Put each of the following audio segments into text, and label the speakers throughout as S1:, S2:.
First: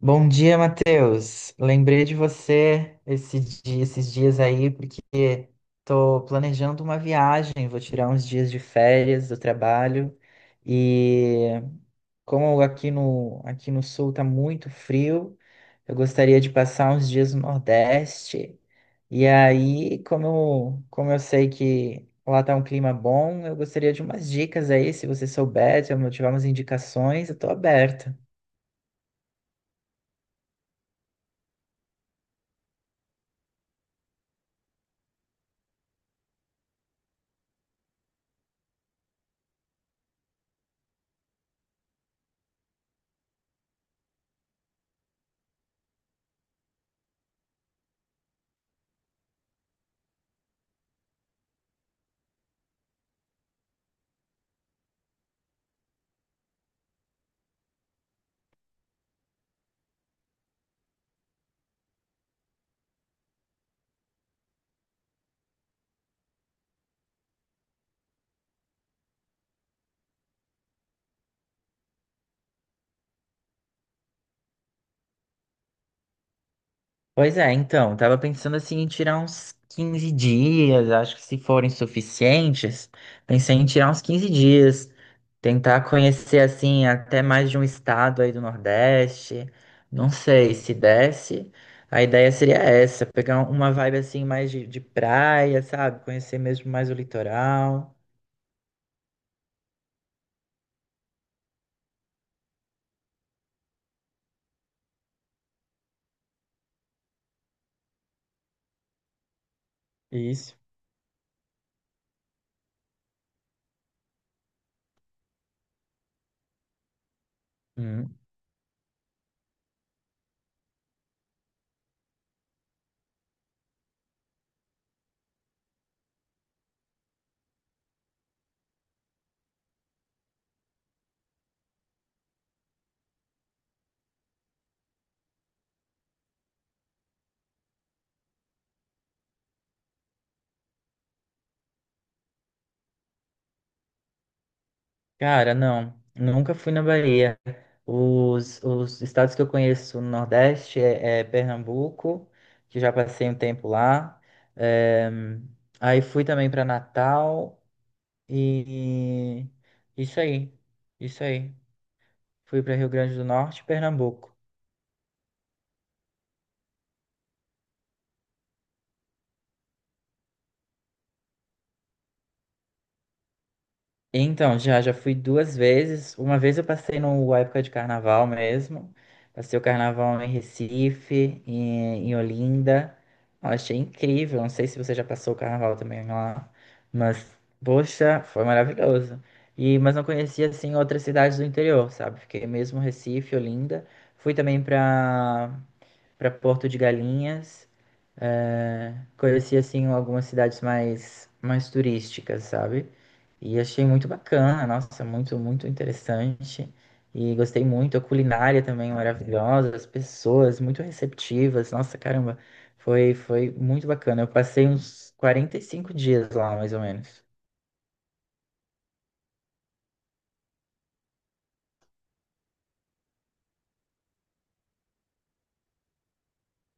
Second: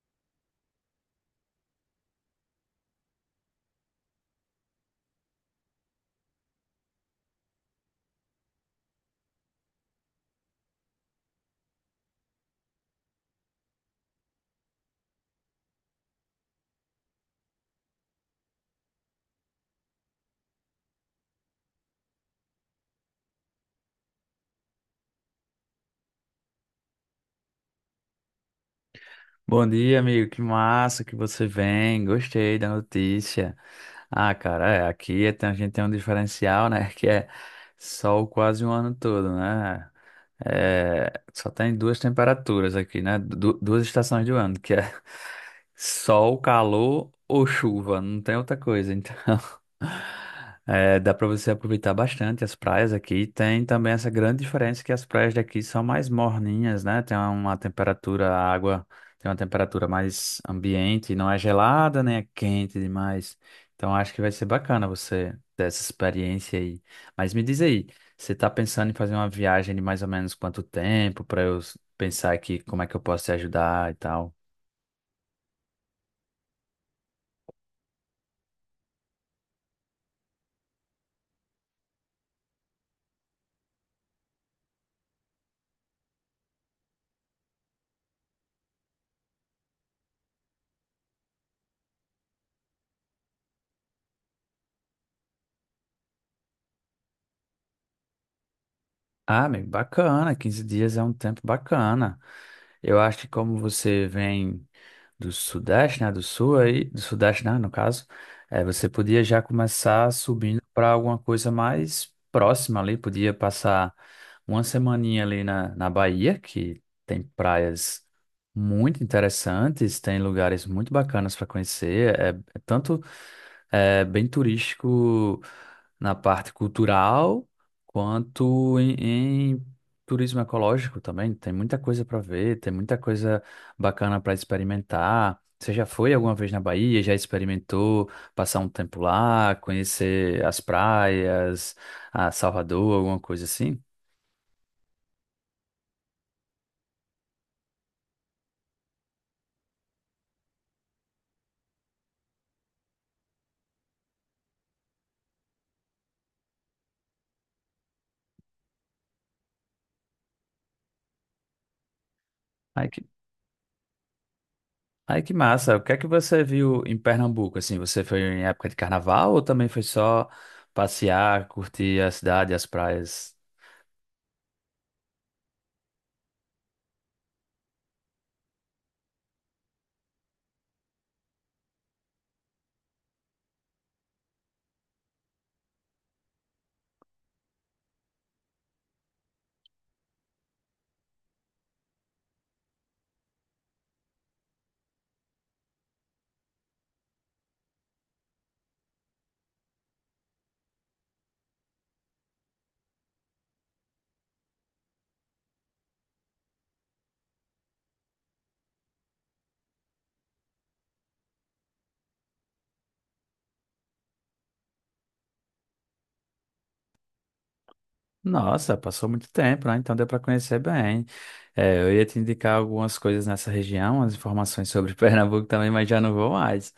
S1: Bom dia, Matheus. Lembrei de você esses dias aí, porque tô planejando uma viagem, vou tirar uns dias de férias do trabalho. E como aqui no sul tá muito frio, eu gostaria de passar uns dias no Nordeste. E aí, como eu sei que lá tá um clima bom, eu gostaria de umas dicas aí, se você souber, se eu tiver umas indicações, eu tô aberto.
S2: Bom dia, amigo. Que massa que você vem. Gostei da notícia. Ah, cara, é, aqui a gente tem um diferencial, né? Que é sol quase um ano todo, né? É, só tem duas temperaturas aqui, né? Duas estações do ano, que é sol, calor ou chuva. Não tem outra coisa, então. é, dá para você aproveitar bastante as praias aqui. Tem também essa grande diferença que as praias daqui são mais morninhas, né? Tem uma temperatura, a água. Tem uma temperatura mais ambiente, não é gelada, nem é quente demais. Então acho que vai ser bacana você ter essa experiência aí. Mas me diz aí, você tá pensando em fazer uma viagem de mais ou menos quanto tempo para eu pensar aqui como é que eu posso te ajudar e tal?
S1: Pois é, então, tava pensando assim em tirar uns 15 dias, acho que se forem suficientes, pensei em tirar uns 15 dias, tentar conhecer assim até mais de um estado aí do Nordeste, não sei se desse, a ideia seria essa, pegar uma vibe assim mais de praia, sabe? Conhecer mesmo mais o litoral.
S2: Ah, amigo, bacana, 15 dias é um tempo bacana. Eu acho que como você vem do Sudeste, né, do Sul aí, do Sudeste, né, no caso, é, você podia já começar
S1: Isso.
S2: subindo para alguma coisa mais próxima ali, podia passar uma semaninha ali na Bahia, que tem praias muito interessantes, tem lugares muito bacanas para conhecer, é, é tanto bem turístico na parte cultural, quanto em turismo ecológico também, tem muita coisa para ver, tem muita coisa bacana para experimentar. Você já foi alguma vez na Bahia? Já experimentou passar um tempo lá, conhecer as praias, a Salvador, alguma coisa assim?
S1: Cara, não. Nunca fui na Bahia. Os estados que eu conheço no Nordeste é Pernambuco, que já passei um tempo lá. Eh, aí fui também para Natal e e isso aí. Isso aí. Fui para
S2: Ai
S1: Rio
S2: que,
S1: Grande do Norte e Pernambuco.
S2: ai que massa! O que é que você viu em Pernambuco? Assim, você foi em época de carnaval ou também foi só passear, curtir a cidade, as praias?
S1: Então, já fui duas vezes. Uma vez eu passei no época de carnaval mesmo. Passei o carnaval em Recife, em Olinda. Eu achei incrível. Não sei se você já passou o carnaval também lá, mas, poxa, foi maravilhoso. E, mas não conhecia, assim, outras cidades do interior, sabe? Fiquei mesmo em Recife, Olinda. Fui também para Porto de Galinhas. É, conheci assim algumas cidades mais turísticas, sabe? E achei muito bacana, nossa, muito interessante. E gostei muito, a culinária também maravilhosa, as pessoas muito receptivas. Nossa, caramba, foi muito bacana. Eu passei uns 45 dias lá, mais ou menos.
S2: Nossa, passou muito tempo, né? Então deu para conhecer bem. É, eu ia te indicar algumas coisas nessa região, as informações sobre Pernambuco também, mas já não vou mais.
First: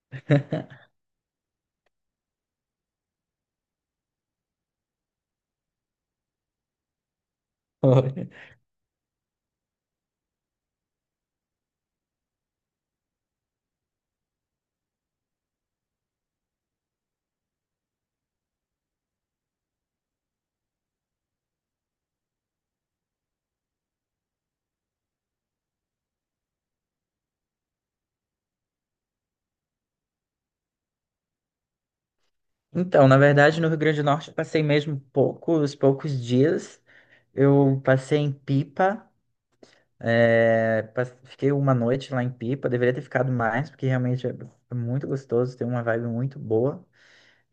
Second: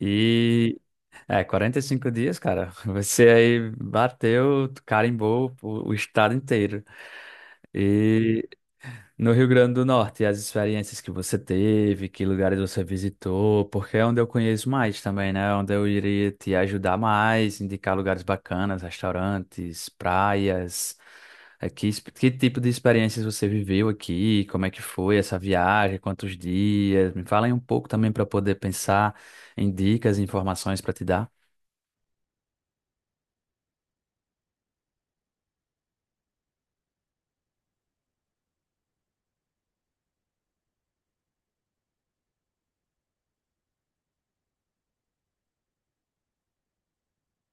S2: E é 45 dias, cara. Você aí bateu, carimbou o estado inteiro. E no Rio Grande do Norte, as experiências que você teve, que lugares você visitou, porque é onde eu conheço mais também, né? é onde eu iria te ajudar mais, indicar lugares bacanas, restaurantes, praias. É, que, que tipo de experiências você viveu aqui? Como é que foi essa viagem? Quantos dias? Me fala aí um pouco também para poder pensar em dicas e informações para te dar.
S1: Então, na verdade, no Rio Grande do Norte eu passei mesmo poucos dias. Eu passei em Pipa. Fiquei uma noite lá em Pipa, deveria ter ficado mais, porque realmente é muito gostoso, tem uma vibe muito boa.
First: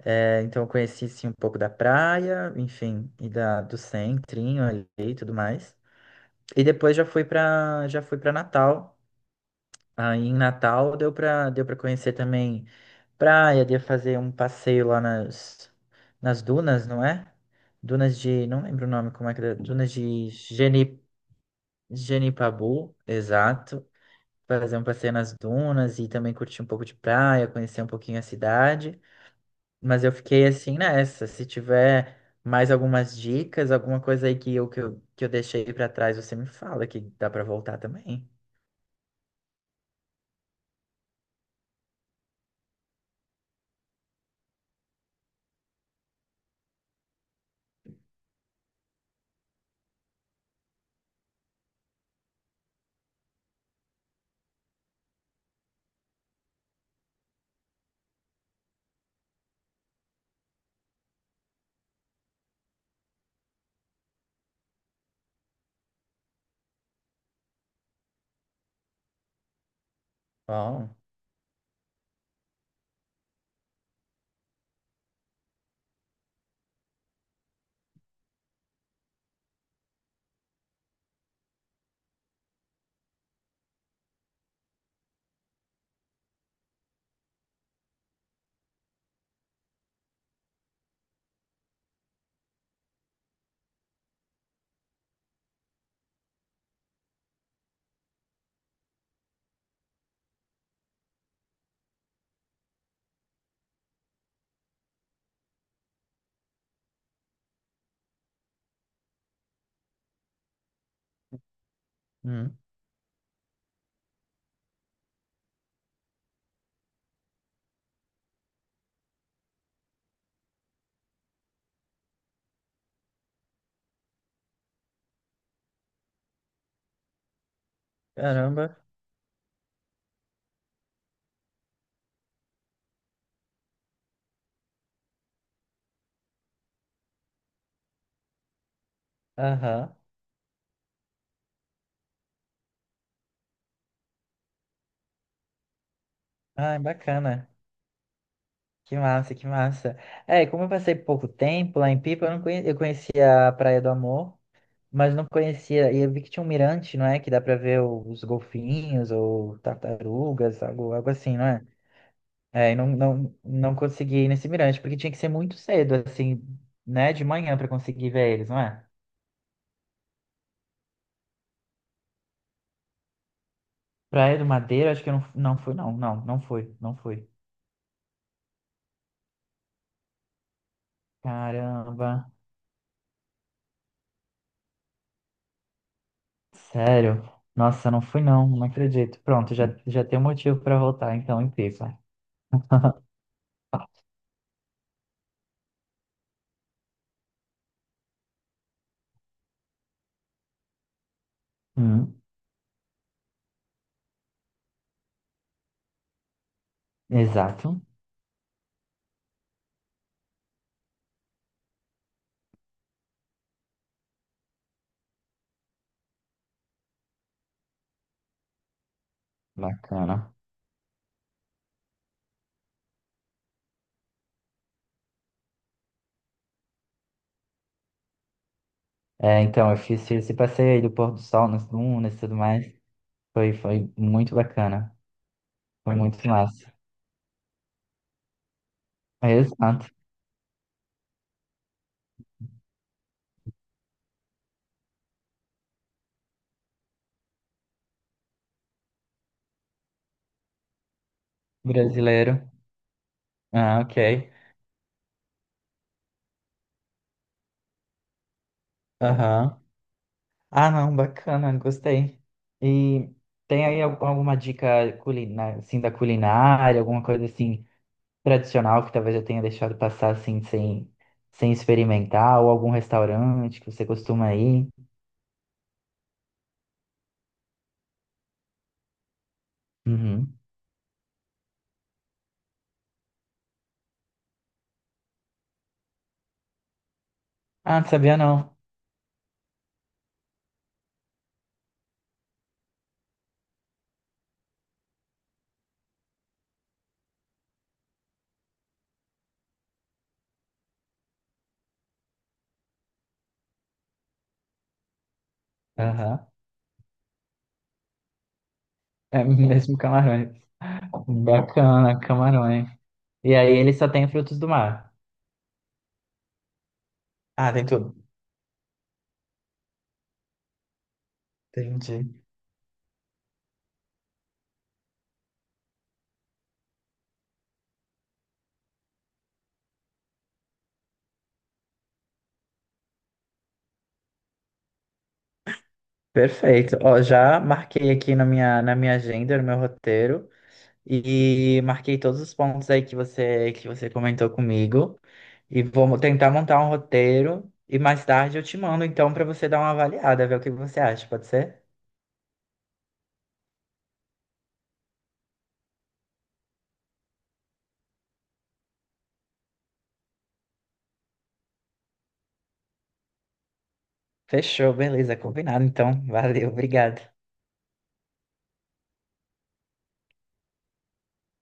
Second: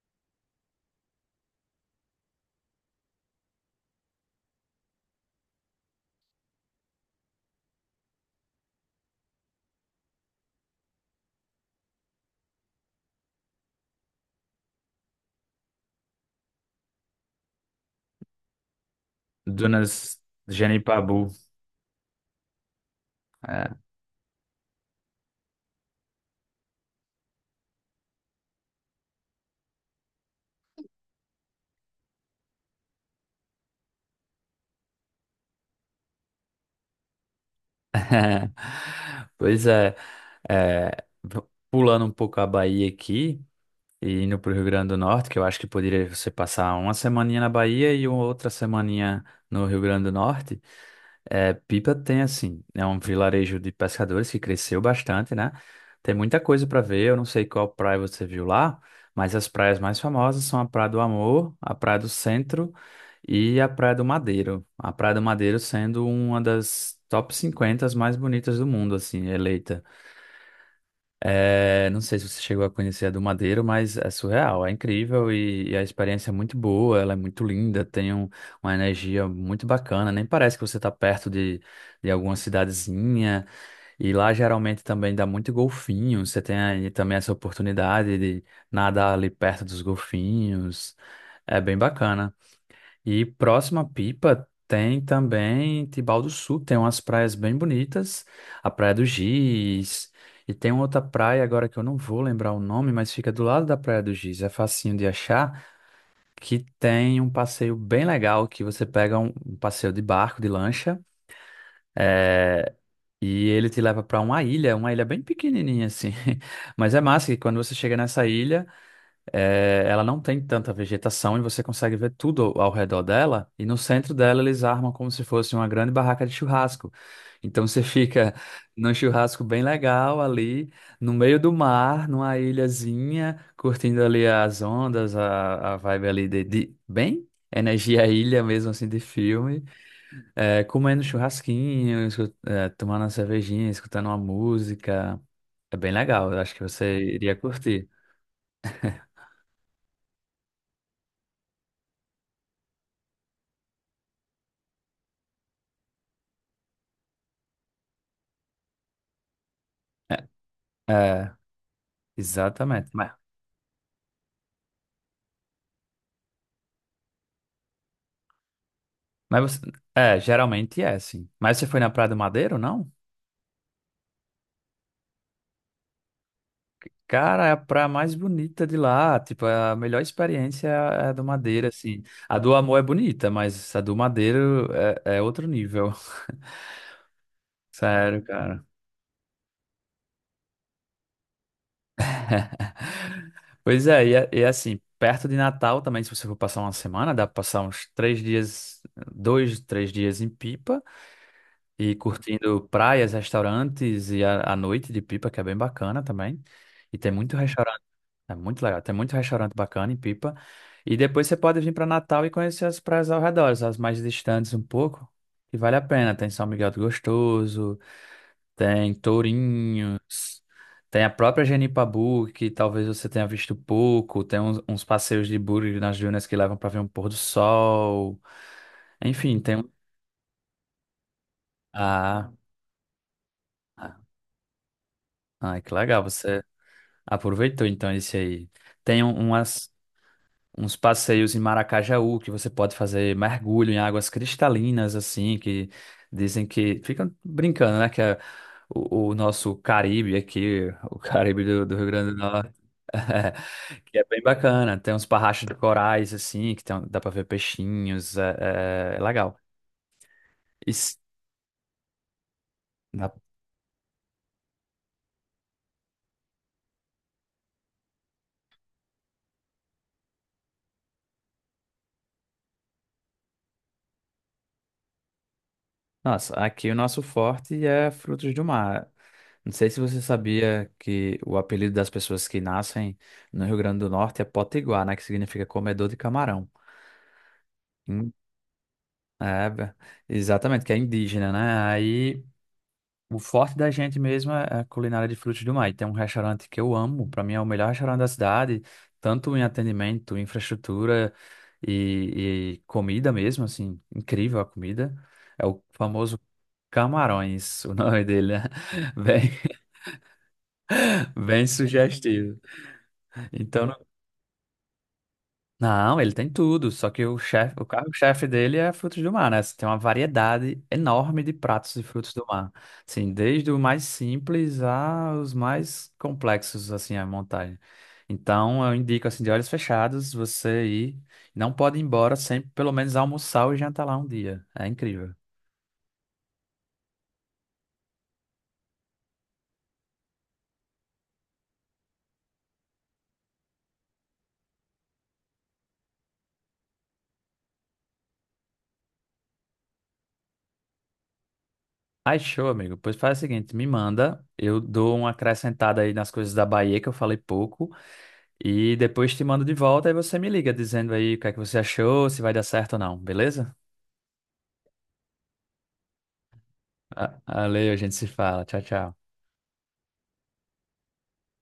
S1: É, então eu conheci sim um pouco da praia, enfim, e do centrinho ali e tudo mais. E depois já fui para Natal. Aí em Natal deu para conhecer também praia, deu pra fazer um passeio lá nas dunas, não é? Dunas de, não lembro o nome, como é que é, dunas
S2: Dunas
S1: de Geni,
S2: Genipabu.
S1: Genipabu, exato. Fazer um passeio nas dunas e também curtir um pouco de praia, conhecer um pouquinho a cidade. Mas eu fiquei assim nessa. Se tiver mais algumas dicas, alguma coisa aí que eu deixei pra trás, você me fala que dá pra voltar também.
S2: Pois é, é, pulando um pouco a Bahia aqui e indo para o Rio Grande do Norte, que eu acho que poderia você passar uma semaninha na Bahia e outra semaninha no Rio Grande do Norte. É, Pipa tem assim, é um vilarejo de pescadores que cresceu bastante, né? Tem muita coisa para ver, eu não sei qual praia você viu lá, mas as praias mais famosas são a Praia do Amor, a Praia do Centro e a Praia do Madeiro. A Praia do Madeiro sendo uma das top 50 mais bonitas do mundo, assim, eleita.
S1: Bom,
S2: É, não sei se você chegou a conhecer a do Madeiro, mas é surreal, é incrível e a experiência é muito boa, ela é muito linda, tem uma energia muito bacana, nem parece que você está perto de, alguma cidadezinha, e lá geralmente também dá muito golfinho, você tem aí também essa oportunidade de nadar ali perto dos golfinhos, é bem bacana. E próxima Pipa tem também Tibau do Sul, tem umas praias bem bonitas, a Praia do Giz, e tem outra praia agora que eu não vou lembrar o nome, mas fica do lado da Praia do Giz, é facinho de achar, que tem um passeio bem legal, que você pega um, um passeio de barco, de lancha,
S1: hum,
S2: e ele te leva para uma ilha bem pequenininha assim, mas é massa que quando você chega nessa ilha. É, ela não tem tanta vegetação e você consegue ver tudo ao redor dela. E no centro dela eles armam como se fosse uma grande barraca de churrasco. Então você fica
S1: caramba.
S2: num churrasco bem legal ali, no meio do mar, numa ilhazinha, curtindo ali as ondas, a vibe ali de, bem energia ilha mesmo assim de filme,
S1: Aham.
S2: é, comendo churrasquinho, tomando uma cervejinha, escutando uma música. É bem legal, eu acho que
S1: Ai,
S2: você iria
S1: bacana.
S2: curtir.
S1: Que massa, que massa. É, como eu passei pouco tempo lá em Pipa, eu não conhe... eu conhecia a Praia do Amor, mas não conhecia. E eu vi que tinha um mirante, não é? Que dá pra ver os golfinhos ou
S2: É,
S1: tartarugas, algo
S2: é.
S1: assim, não é? É, e
S2: Exatamente. Mas,
S1: não consegui ir nesse mirante, porque tinha que ser muito cedo, assim, né? De manhã pra conseguir ver eles, não é?
S2: você, geralmente é assim. Mas você foi na Praia do Madeiro, não?
S1: Praia do Madeira, acho que eu não, não fui, não. Não fui, não fui.
S2: Cara, é a praia mais bonita de lá. Tipo, é a melhor experiência é a do Madeiro, assim.
S1: Caramba,
S2: A do Amor é bonita, mas a do Madeiro é outro nível.
S1: sério. Nossa, não fui,
S2: Sério,
S1: não
S2: cara.
S1: acredito. Pronto, já, já tem um motivo pra voltar, então, em Pipa.
S2: Pois é, e, e é assim, perto de Natal também, se você for passar uma semana, dá pra passar uns 3 dias, dois, 3 dias em Pipa e
S1: Hum,
S2: curtindo praias, restaurantes e a noite de Pipa, que é bem bacana também. E tem muito restaurante.
S1: exato.
S2: É muito legal. Tem muito restaurante bacana em Pipa. E depois você pode vir para Natal e conhecer as praias ao redor, as mais distantes um pouco, que vale a pena. Tem São Miguel do Gostoso, tem
S1: Bacana.
S2: Tourinhos, tem a própria Genipabu, que talvez você tenha visto pouco. Tem uns passeios de buggy nas dunas que levam para ver um pôr do sol. Enfim,
S1: É,
S2: tem um.
S1: então, eu fiz esse passeio aí do pôr do sol nas dunas e
S2: Ah,
S1: tudo mais. Foi
S2: ah,
S1: muito bacana.
S2: ah, que
S1: Foi
S2: legal.
S1: muito
S2: Você
S1: massa.
S2: aproveitou então esse aí. Tem um- umas.
S1: Exato.
S2: Uns passeios em Maracajaú, que você pode fazer mergulho em águas cristalinas, assim, que dizem que. Ficam brincando, né? Que é o, nosso Caribe aqui, o Caribe do, Rio Grande do
S1: Brasileiro.
S2: Norte.
S1: Ah,
S2: que
S1: ok.
S2: é bem bacana. Tem uns parrachos de corais, assim, que tem, um, dá pra ver peixinhos. É, é legal.
S1: Aham.
S2: E
S1: Ah, não,
S2: s-
S1: bacana, gostei. E
S2: na-
S1: tem aí al- alguma dica culinária, assim, da culinária, alguma coisa assim tradicional que talvez eu tenha deixado passar assim sem, sem experimentar, ou algum restaurante que você costuma ir?
S2: nossa, aqui o nosso forte é frutos do mar. Não sei se você
S1: Uhum.
S2: sabia que o apelido das pessoas que nascem no Rio Grande do Norte é Potiguar, né? Que significa comedor de camarão.
S1: Ah, não
S2: Hum.
S1: sabia não.
S2: É, exatamente, que é indígena, né? Aí o forte da gente mesmo é a culinária de frutos do mar. E tem um restaurante que eu amo, para mim é o melhor restaurante da cidade, tanto em atendimento, infraestrutura e comida mesmo, assim, incrível a comida. É o famoso
S1: Aham.
S2: Camarões, o nome dele, né? Bem,
S1: É mesmo camarão.
S2: bem
S1: Bacana,
S2: sugestivo.
S1: camarões. E aí ele
S2: Então,
S1: só tem frutos do mar.
S2: não, ele tem tudo, só que o
S1: Ah,
S2: chefe, o
S1: tem tudo.
S2: carro-chefe dele é frutos do mar, né? Você tem uma variedade enorme de pratos de
S1: Entendi.
S2: frutos do mar. Assim, desde o mais simples aos mais complexos, assim, a montagem. Então, eu indico, assim, de olhos fechados, você ir. Não pode ir embora sem, pelo menos, almoçar e jantar lá um dia. É incrível.
S1: Perfeito. Ó, já marquei aqui na minha agenda, no meu roteiro, e marquei todos os pontos aí que que você comentou comigo. E tentar montar um roteiro e mais tarde eu te mando então para você dar uma avaliada, ver o que você acha, pode ser?
S2: Ai, show, amigo. Pois faz o seguinte, me manda, eu dou uma acrescentada aí nas coisas da Bahia que eu falei pouco. E depois te mando de volta e você me liga dizendo aí o que é que você achou, se vai dar certo ou não, beleza?
S1: Fechou, beleza, combinado então. Valeu, obrigado.
S2: Valeu, a gente se fala. Tchau, tchau.